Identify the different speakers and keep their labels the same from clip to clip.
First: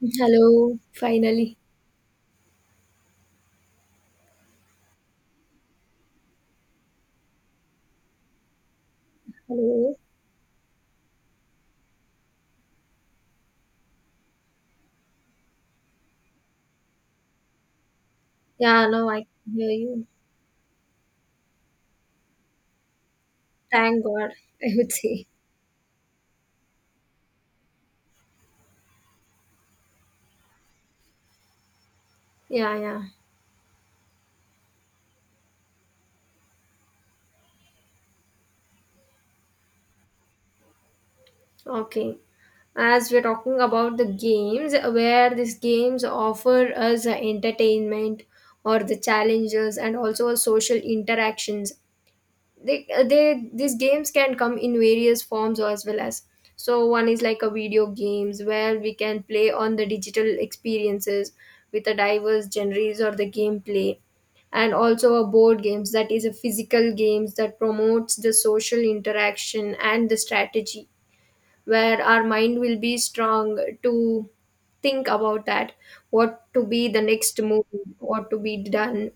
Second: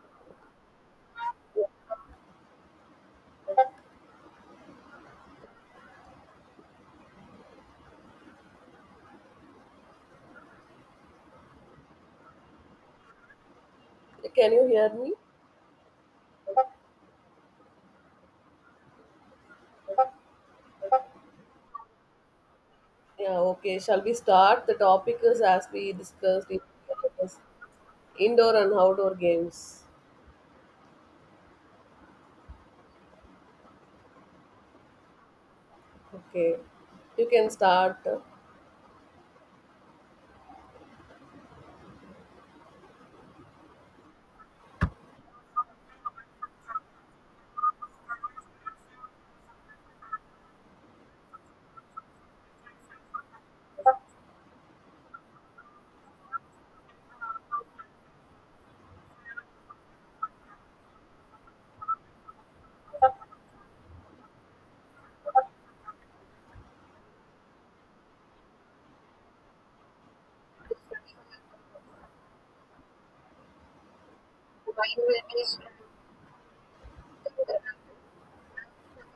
Speaker 1: Hello, finally. Hello.
Speaker 2: Can you hear me?
Speaker 1: Yeah, now I can hear you.
Speaker 2: Yeah, okay. Shall
Speaker 1: Thank
Speaker 2: we
Speaker 1: God,
Speaker 2: start?
Speaker 1: I
Speaker 2: The
Speaker 1: would
Speaker 2: topic
Speaker 1: say.
Speaker 2: is as we discussed it was indoor and outdoor games.
Speaker 1: Yeah, yeah.
Speaker 2: Okay, you can start.
Speaker 1: Okay. As we're talking about the games, where these games offer us entertainment or the challenges and also social interactions, they these games can come in various forms as well as, so one is like a video games where we can play on the digital experiences with the diverse genres or the gameplay, and also a board games that is a physical games that promotes the social interaction and the strategy, where our mind will be strong to think about that, what to be the next move, what to be done,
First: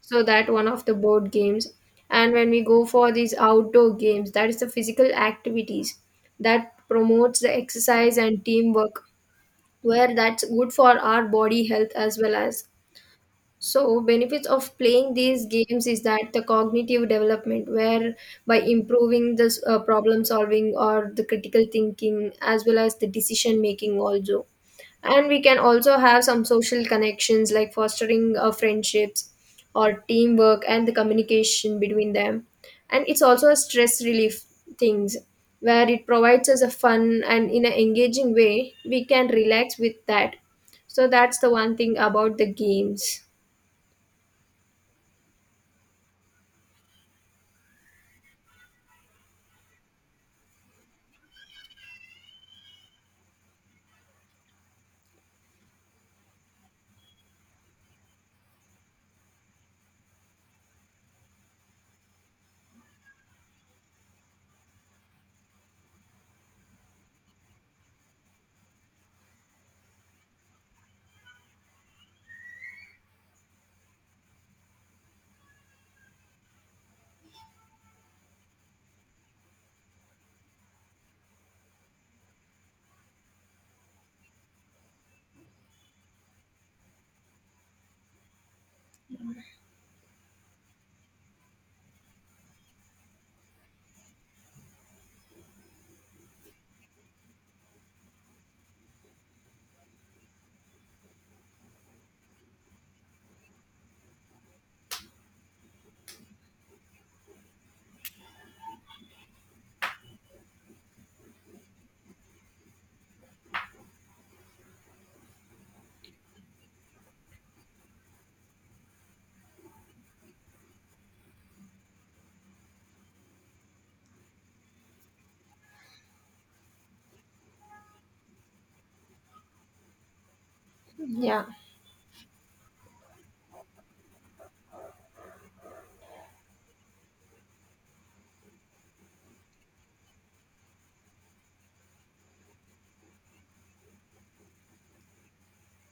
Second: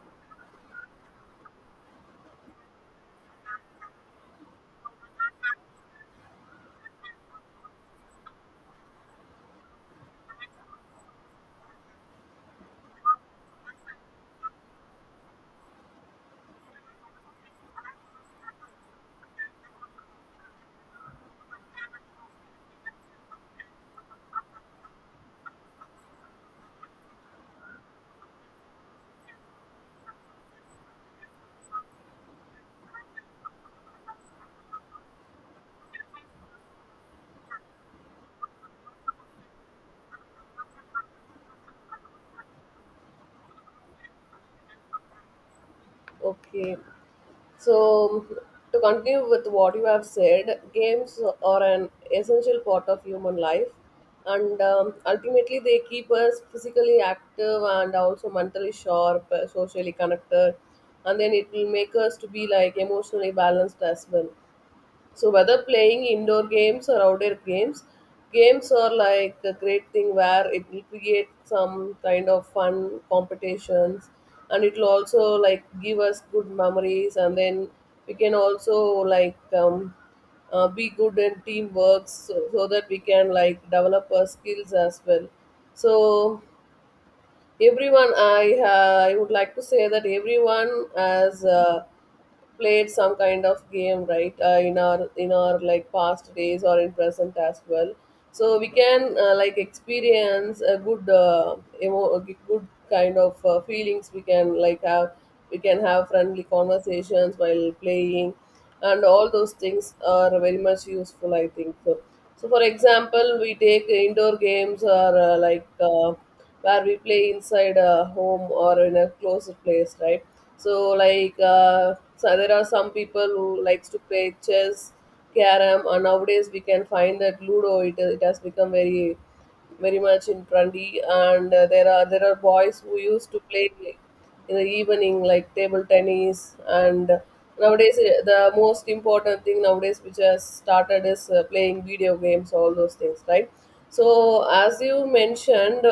Speaker 1: so that one of the board games. And when we go for these outdoor games, that is the physical activities that promotes the exercise and teamwork, where that's good for our body health as well as. So, benefits of playing these games is that the cognitive development, where by improving the problem solving or the critical thinking, as well as the decision making, also. And we can also have some social connections like fostering friendships or teamwork and the communication between them. And it's also a stress relief things, where it provides us a fun and in an engaging way we can relax with that. So that's the one thing about the games.
Speaker 2: Okay, so to continue with what you have said, games are an essential part of human life, and ultimately they keep us physically active and also mentally sharp, socially connected, and then it will make us to be like emotionally balanced as well. So whether playing indoor games or outdoor games, games are like a great thing where it will create some kind of fun competitions and it will also like give us good memories, and then we can also like be good in teamwork, so that we can like develop our skills as well. So everyone, I would like to say that everyone has. Played some kind of game, right, in our like past days or in present as well. So we can like experience a good a good kind of feelings we can like have. We can have friendly conversations while playing, and all those things are very much useful, I think. So, so for example we take indoor games, or where we play inside a home or in a closed place, right? So so there are some people who likes to play chess, carom, and nowadays we can find that ludo, it has become very very much in trendy.
Speaker 1: Yeah.
Speaker 2: And there are boys who used to play in the evening, like table tennis. And nowadays the most important thing nowadays which has started is playing video games, all those things, right? So as you mentioned,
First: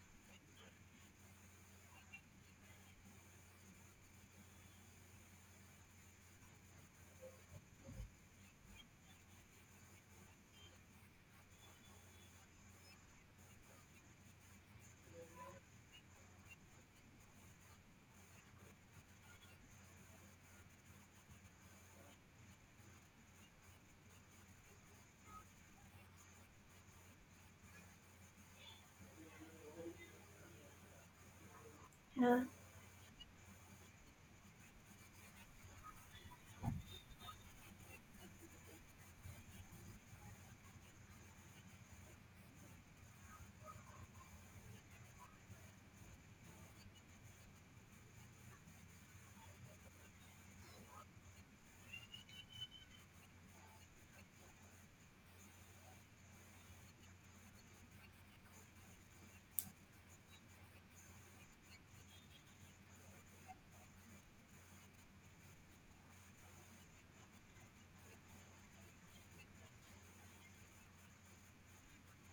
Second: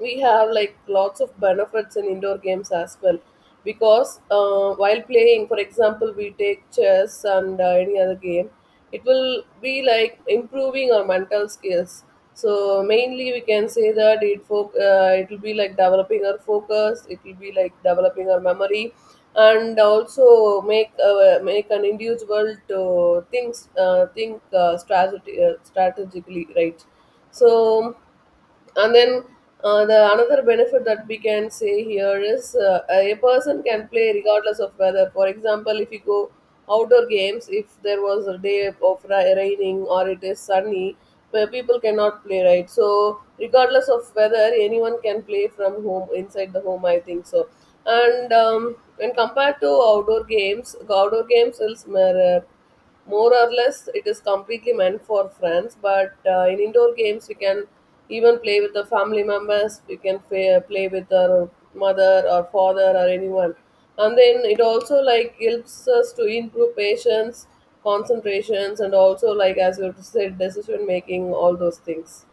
Speaker 2: we have like lots of benefits in indoor games as well, because while playing, for example, we take chess and any other game, it will be like improving our mental skills. So mainly we can say that it will be like developing our focus, it will be like developing our memory, and also make an individual to strategically, right? So, and then the another benefit that we can say here
Speaker 1: Yeah.
Speaker 2: is a person can play regardless of weather. For example, if you go outdoor games, if there was a day of raining or it is sunny, where people cannot play, right? So regardless of weather, anyone can play from home, inside the home, I think. So, and when compared to outdoor games, outdoor games is more or less it is completely meant for friends. But in indoor games, we can even play with the family members, we can play with our mother or father or anyone. And then it also like helps us to improve patience, concentrations, and also like, as you said, decision making, all those things.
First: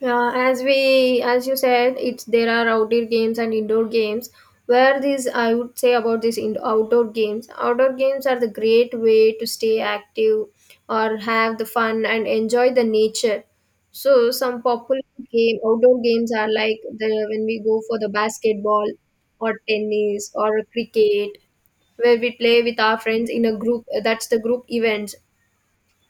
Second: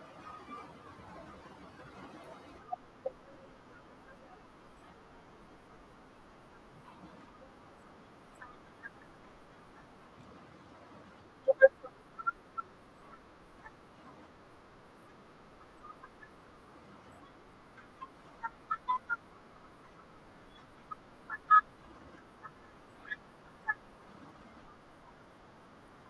Speaker 1: Yeah, as you said, it's there are outdoor games and indoor games. Where these I would say about these in outdoor games. Outdoor games are the great way to stay active or have the fun and enjoy the nature. So some popular game outdoor games are like the, when we go for the basketball or tennis or cricket, where we play with our friends in a group, that's the group events.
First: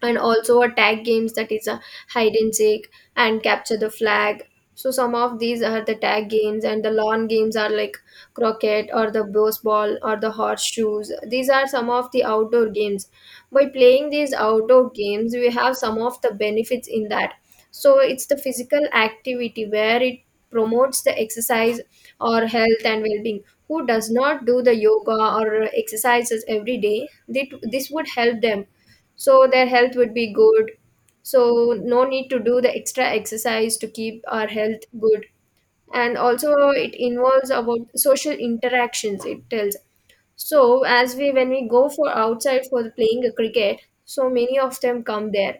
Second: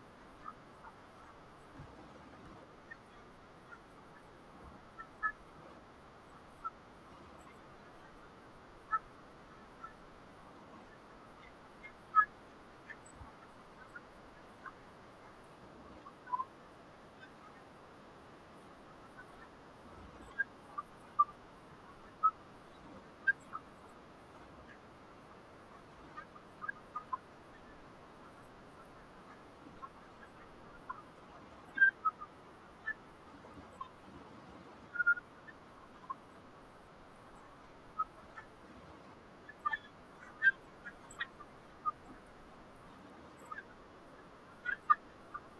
Speaker 1: And also a tag games, that is a hide and seek and capture the flag, so some of these are the tag games. And the lawn games are like croquet or the baseball or the horseshoes, these are some of the outdoor games. By playing these outdoor games, we have some of the benefits in that. So it's the physical activity where it promotes the exercise or health and well-being. Who does not do the yoga or exercises every day, they, this would help them, so their health would be good. So no need to do the extra exercise to keep our health good. And also it involves about social interactions, it tells. So as we, when we go for outside for playing a cricket, so many of them come there,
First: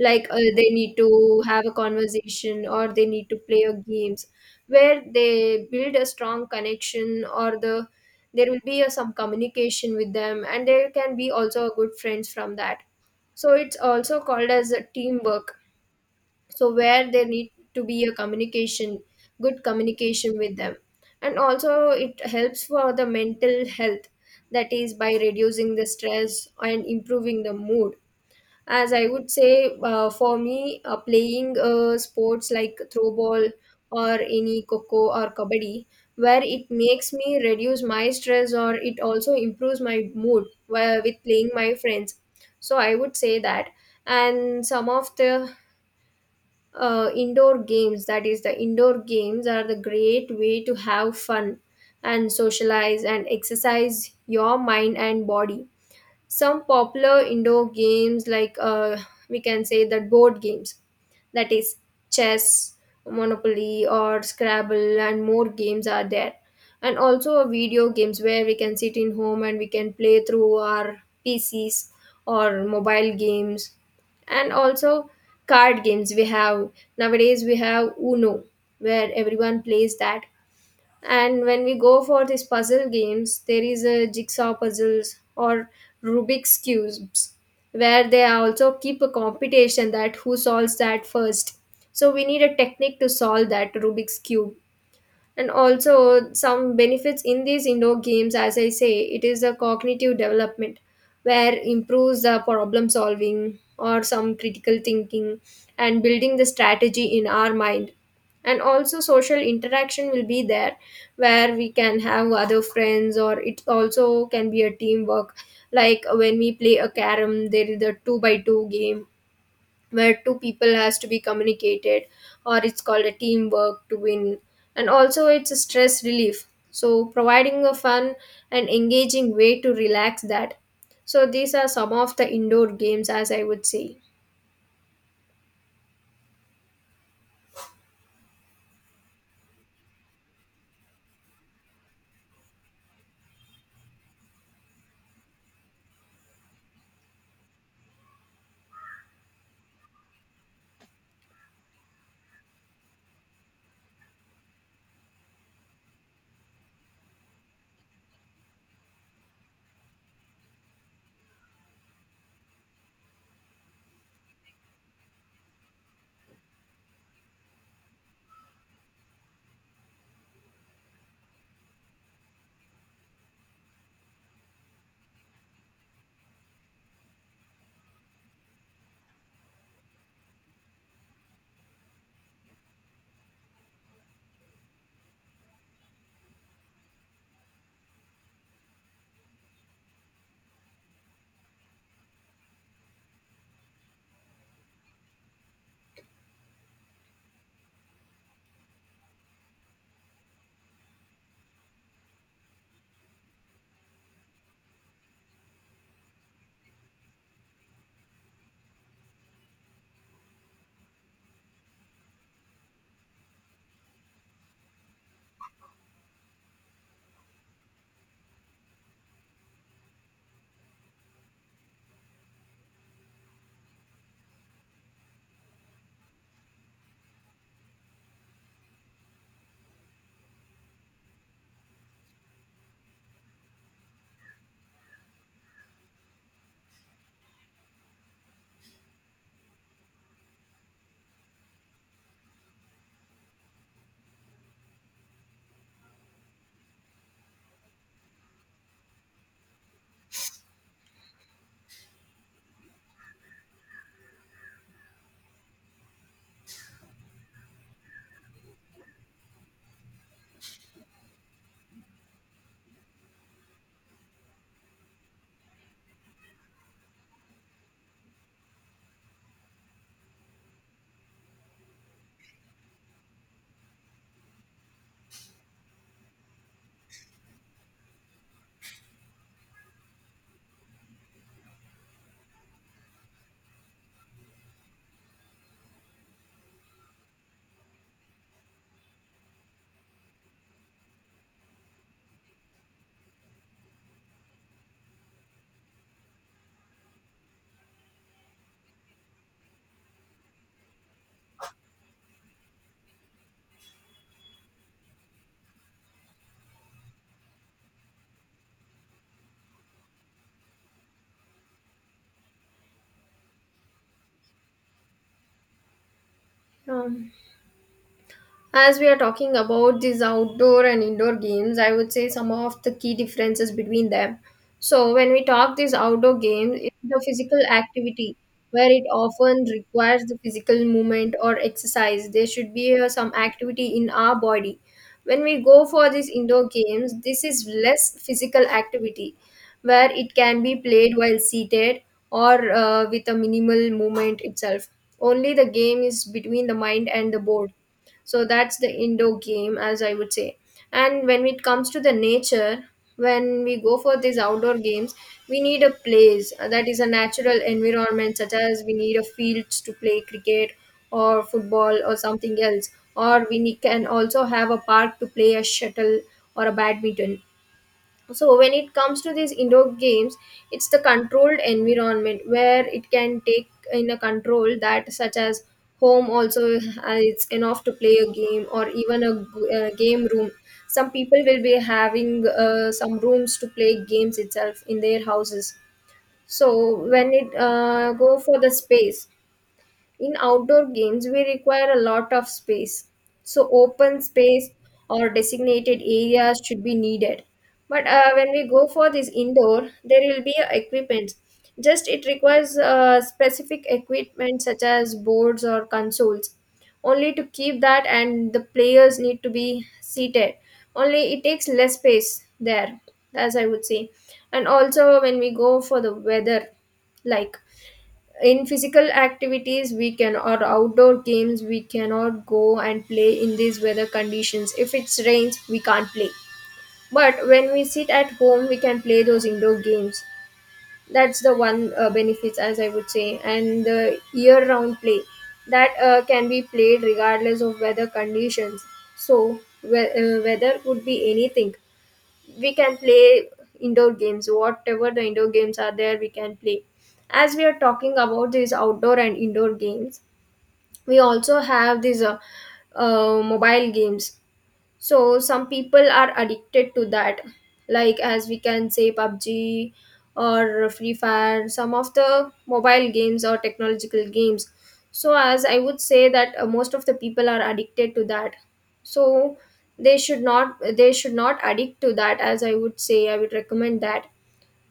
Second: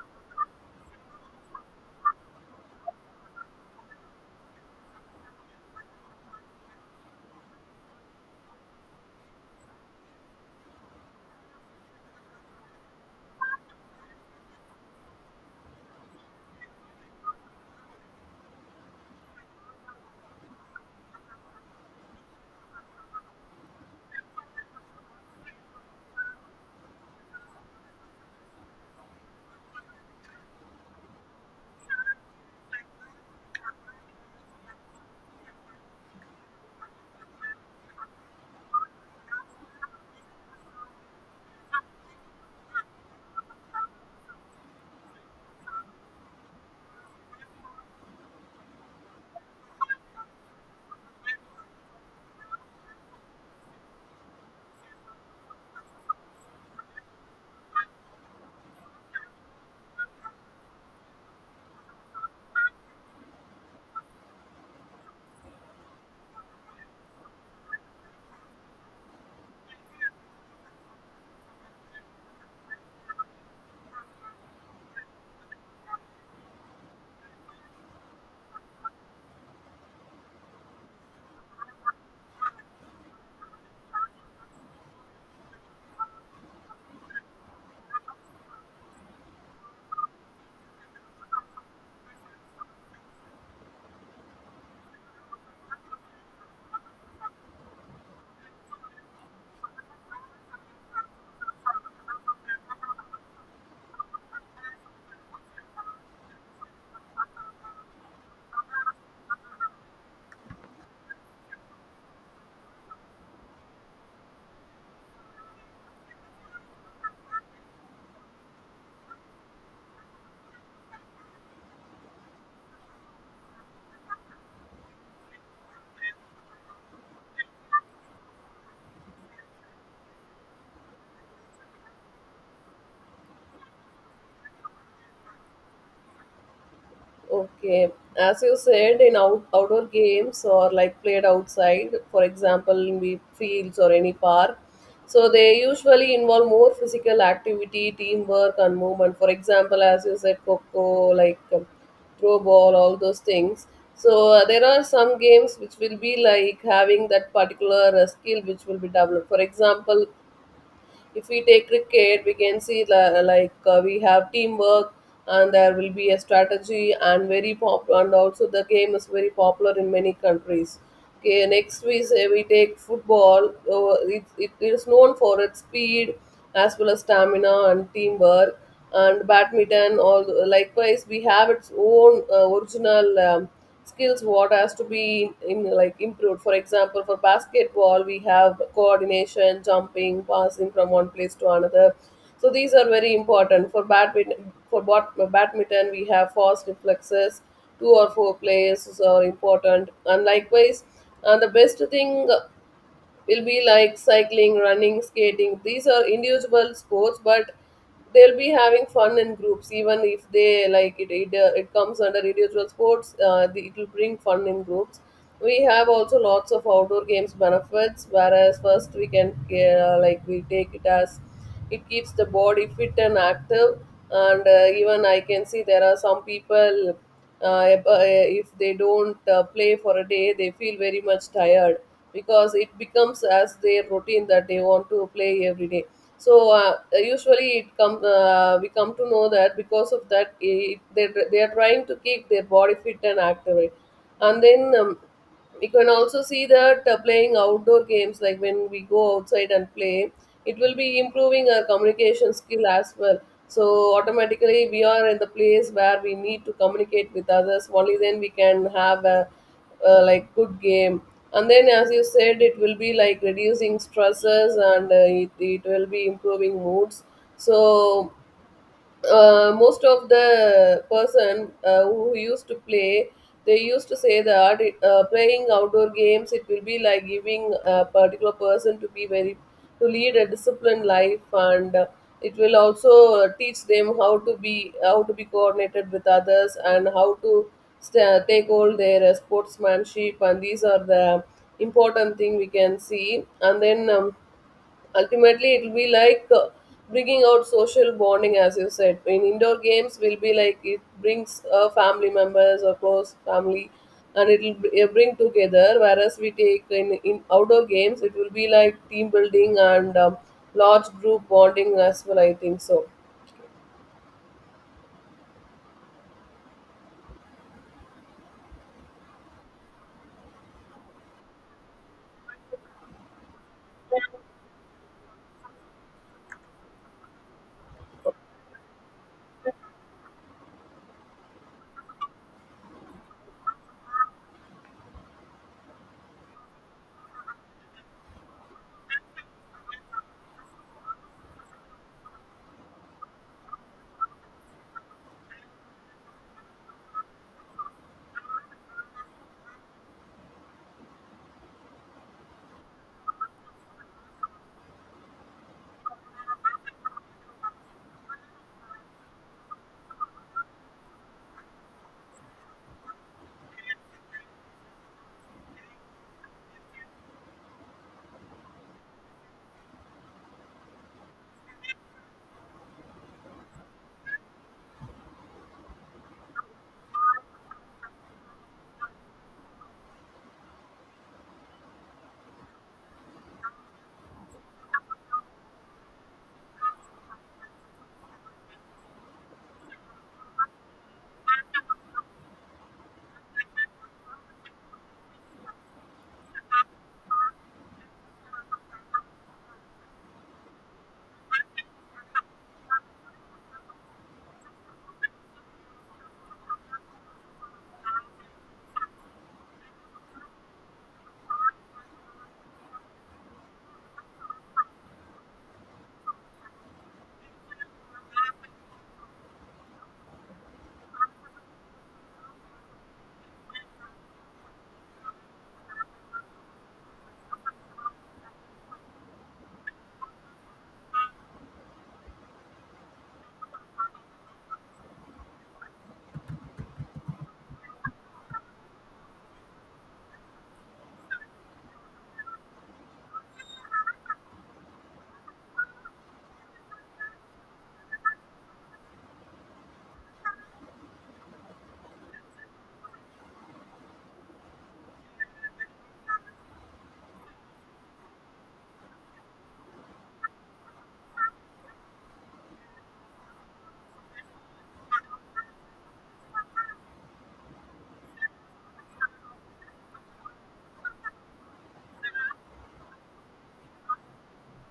Speaker 1: like they need to have a conversation or they need to play a games, where they build a strong connection, or the there will be a, some communication with them, and there can be also a good friends from that. So it's also called as a teamwork. So where there need to be a communication, good communication with them. And also it helps for the mental health, that is by reducing the stress and improving the mood. As I would say, for me, playing sports like throw ball or any coco or kabaddi, where it makes me reduce my stress or it also improves my mood, where, with playing my friends. So I would say that. And some of the indoor games, that is, the indoor games are the great way to have fun and socialize and exercise your mind and body. Some popular indoor games like we can say that board games, that is chess, monopoly or scrabble, and more games are there. And also video games, where we can sit in home and we can play through our PCs or mobile games. And also card games we have, nowadays we have Uno, where everyone plays that. And when we go for these puzzle games, there is a jigsaw puzzles or Rubik's cubes, where they also keep a competition that who solves that first. So we need a technique to solve that Rubik's cube. And also some benefits in these indoor games, as I say, it is a cognitive development, where improves the problem solving or some critical thinking, and building the strategy in our mind. And also social interaction will be there, where we can have other friends, or it also can be a teamwork. Like when we play a carom, there is a two by two game, where two people has to be communicated, or it's called a teamwork to win. And also it's a stress relief, so providing a fun and engaging way to relax that. So these are some of the indoor games as I would say.
Speaker 2: Okay, as you said, in outdoor games, or like played outside, for example, in the fields or any park, so they usually involve more physical activity, teamwork, and movement. For example, as you said, coco, like throw ball, all those things. So there are some games which will be like having that particular skill which will be developed. For example, if we take cricket, we can see we have teamwork, and there will be a strategy, and very pop, and also the game is very popular in many countries. Okay, next we say we take football, it is known for its speed as well as stamina and teamwork, and badminton, all likewise we have its own original skills what has to be in like improved. For example, for basketball we have coordination, jumping, passing from one place to another, so these are very important. For badminton, for badminton we have fast reflexes, two or four players are important, and likewise. And the best thing will be like cycling, running, skating. These are individual sports, but they'll be having fun in groups. Even if they like it, it comes under individual sports. It will bring fun in groups. We have also lots of outdoor games benefits. Whereas first we can like we take it as it keeps the body fit and active. And even I can see there are some people uh, ab- uh, if they don't play for a day, they feel very much tired, because it becomes as their routine that they want to play every day. So usually it come we come to know that because of that, they are trying to keep their body fit and active. And then we can also see that playing outdoor games, like when we go outside and play, it will be improving our communication skill as well. So automatically we are in the place where we need to communicate with others. Only then we can have a like good game. And then, as you said, it will be like reducing stresses, and it will be improving moods. So most of the person who used to play, they used to say that playing outdoor games, it will be like giving a particular person to be very to lead a disciplined life, and it will also teach them how to be coordinated with others, and how to sta take all their sportsmanship. And these are the important thing we can see. And then ultimately it will be like bringing out social bonding. As you said, in indoor games will be like it brings family members or close family, and it will bring together, whereas we take in outdoor games it will be like team building and large group bonding as well, I think. So
Speaker 1: um, As we are talking about these outdoor and indoor games, I would say some of the key differences between them. So, when we talk these outdoor games, it's the physical activity where it often requires the physical movement or exercise. There should be some activity in our body. When we go for these indoor games, this is less physical activity, where it can be played while seated or with a minimal movement itself. Only the game is between the mind and the board, so that's the indoor game as I would say. And when it comes to the nature, when we go for these outdoor games, we need a place that is a natural environment, such as we need a fields to play cricket or football or something else, or we need, can also have a park to play a shuttle or a badminton. So when it comes to these indoor games, it's the controlled environment where it can take in a control, that such as home also, it's enough to play a game, or even a, game room. Some people will be having some rooms to play games itself in their houses. So when it go for the space, in outdoor games, we require a lot of space, so open space or designated areas should be needed. But when we go for this indoor, there will be a equipment. Just it requires specific equipment such as boards or consoles, only to keep that, and the players need to be seated. Only it takes less space there, as I would say. And also when we go for the weather, like, in physical activities we can, or outdoor games we cannot go and play in these weather conditions. If it's rains, we can't play. But when we sit at home, we can play those indoor games. That's the one benefits as I would say. And the year round play, that can be played regardless of weather conditions, so weather could be anything, we can play indoor games, whatever the indoor games are there we can play. As we are talking about these outdoor and indoor games, we also have these mobile games. So some people are addicted to that, like as we can say PUBG or Free Fire, some of the mobile games or technological games. So as I would say that most of the people are addicted to that. So they should not addict to that, as I would say, I would recommend that.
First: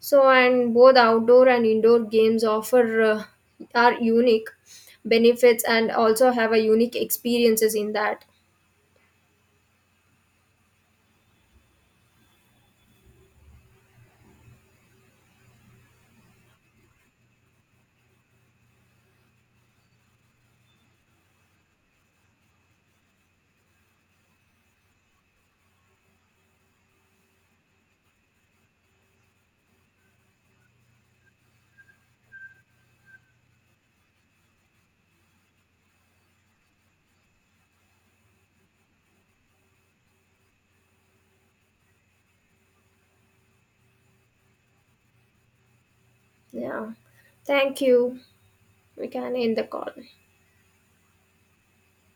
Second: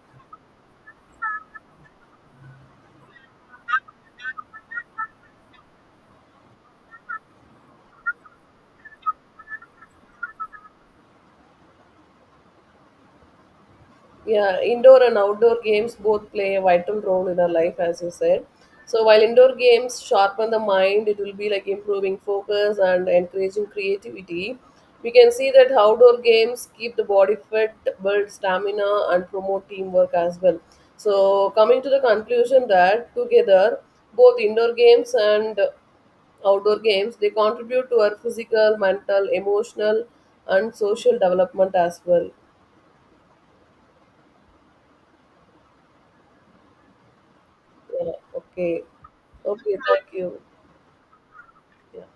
Speaker 1: So, and both outdoor and indoor games offer are unique benefits, and also have a unique experiences in that.
Speaker 2: yeah, indoor and outdoor games both play a vital role in our life, as you said. So while indoor games sharpen the mind, it will be like improving focus and encouraging creativity. We can see that outdoor games keep the body fit, build stamina, and promote teamwork as well. So coming to the conclusion that together, both indoor games and outdoor games, they contribute to our physical, mental, emotional, and social development as well.
Speaker 1: Yeah. Thank
Speaker 2: Yeah.
Speaker 1: you.
Speaker 2: Okay.
Speaker 1: We can end the
Speaker 2: Okay.
Speaker 1: call.
Speaker 2: Thank you. Yeah.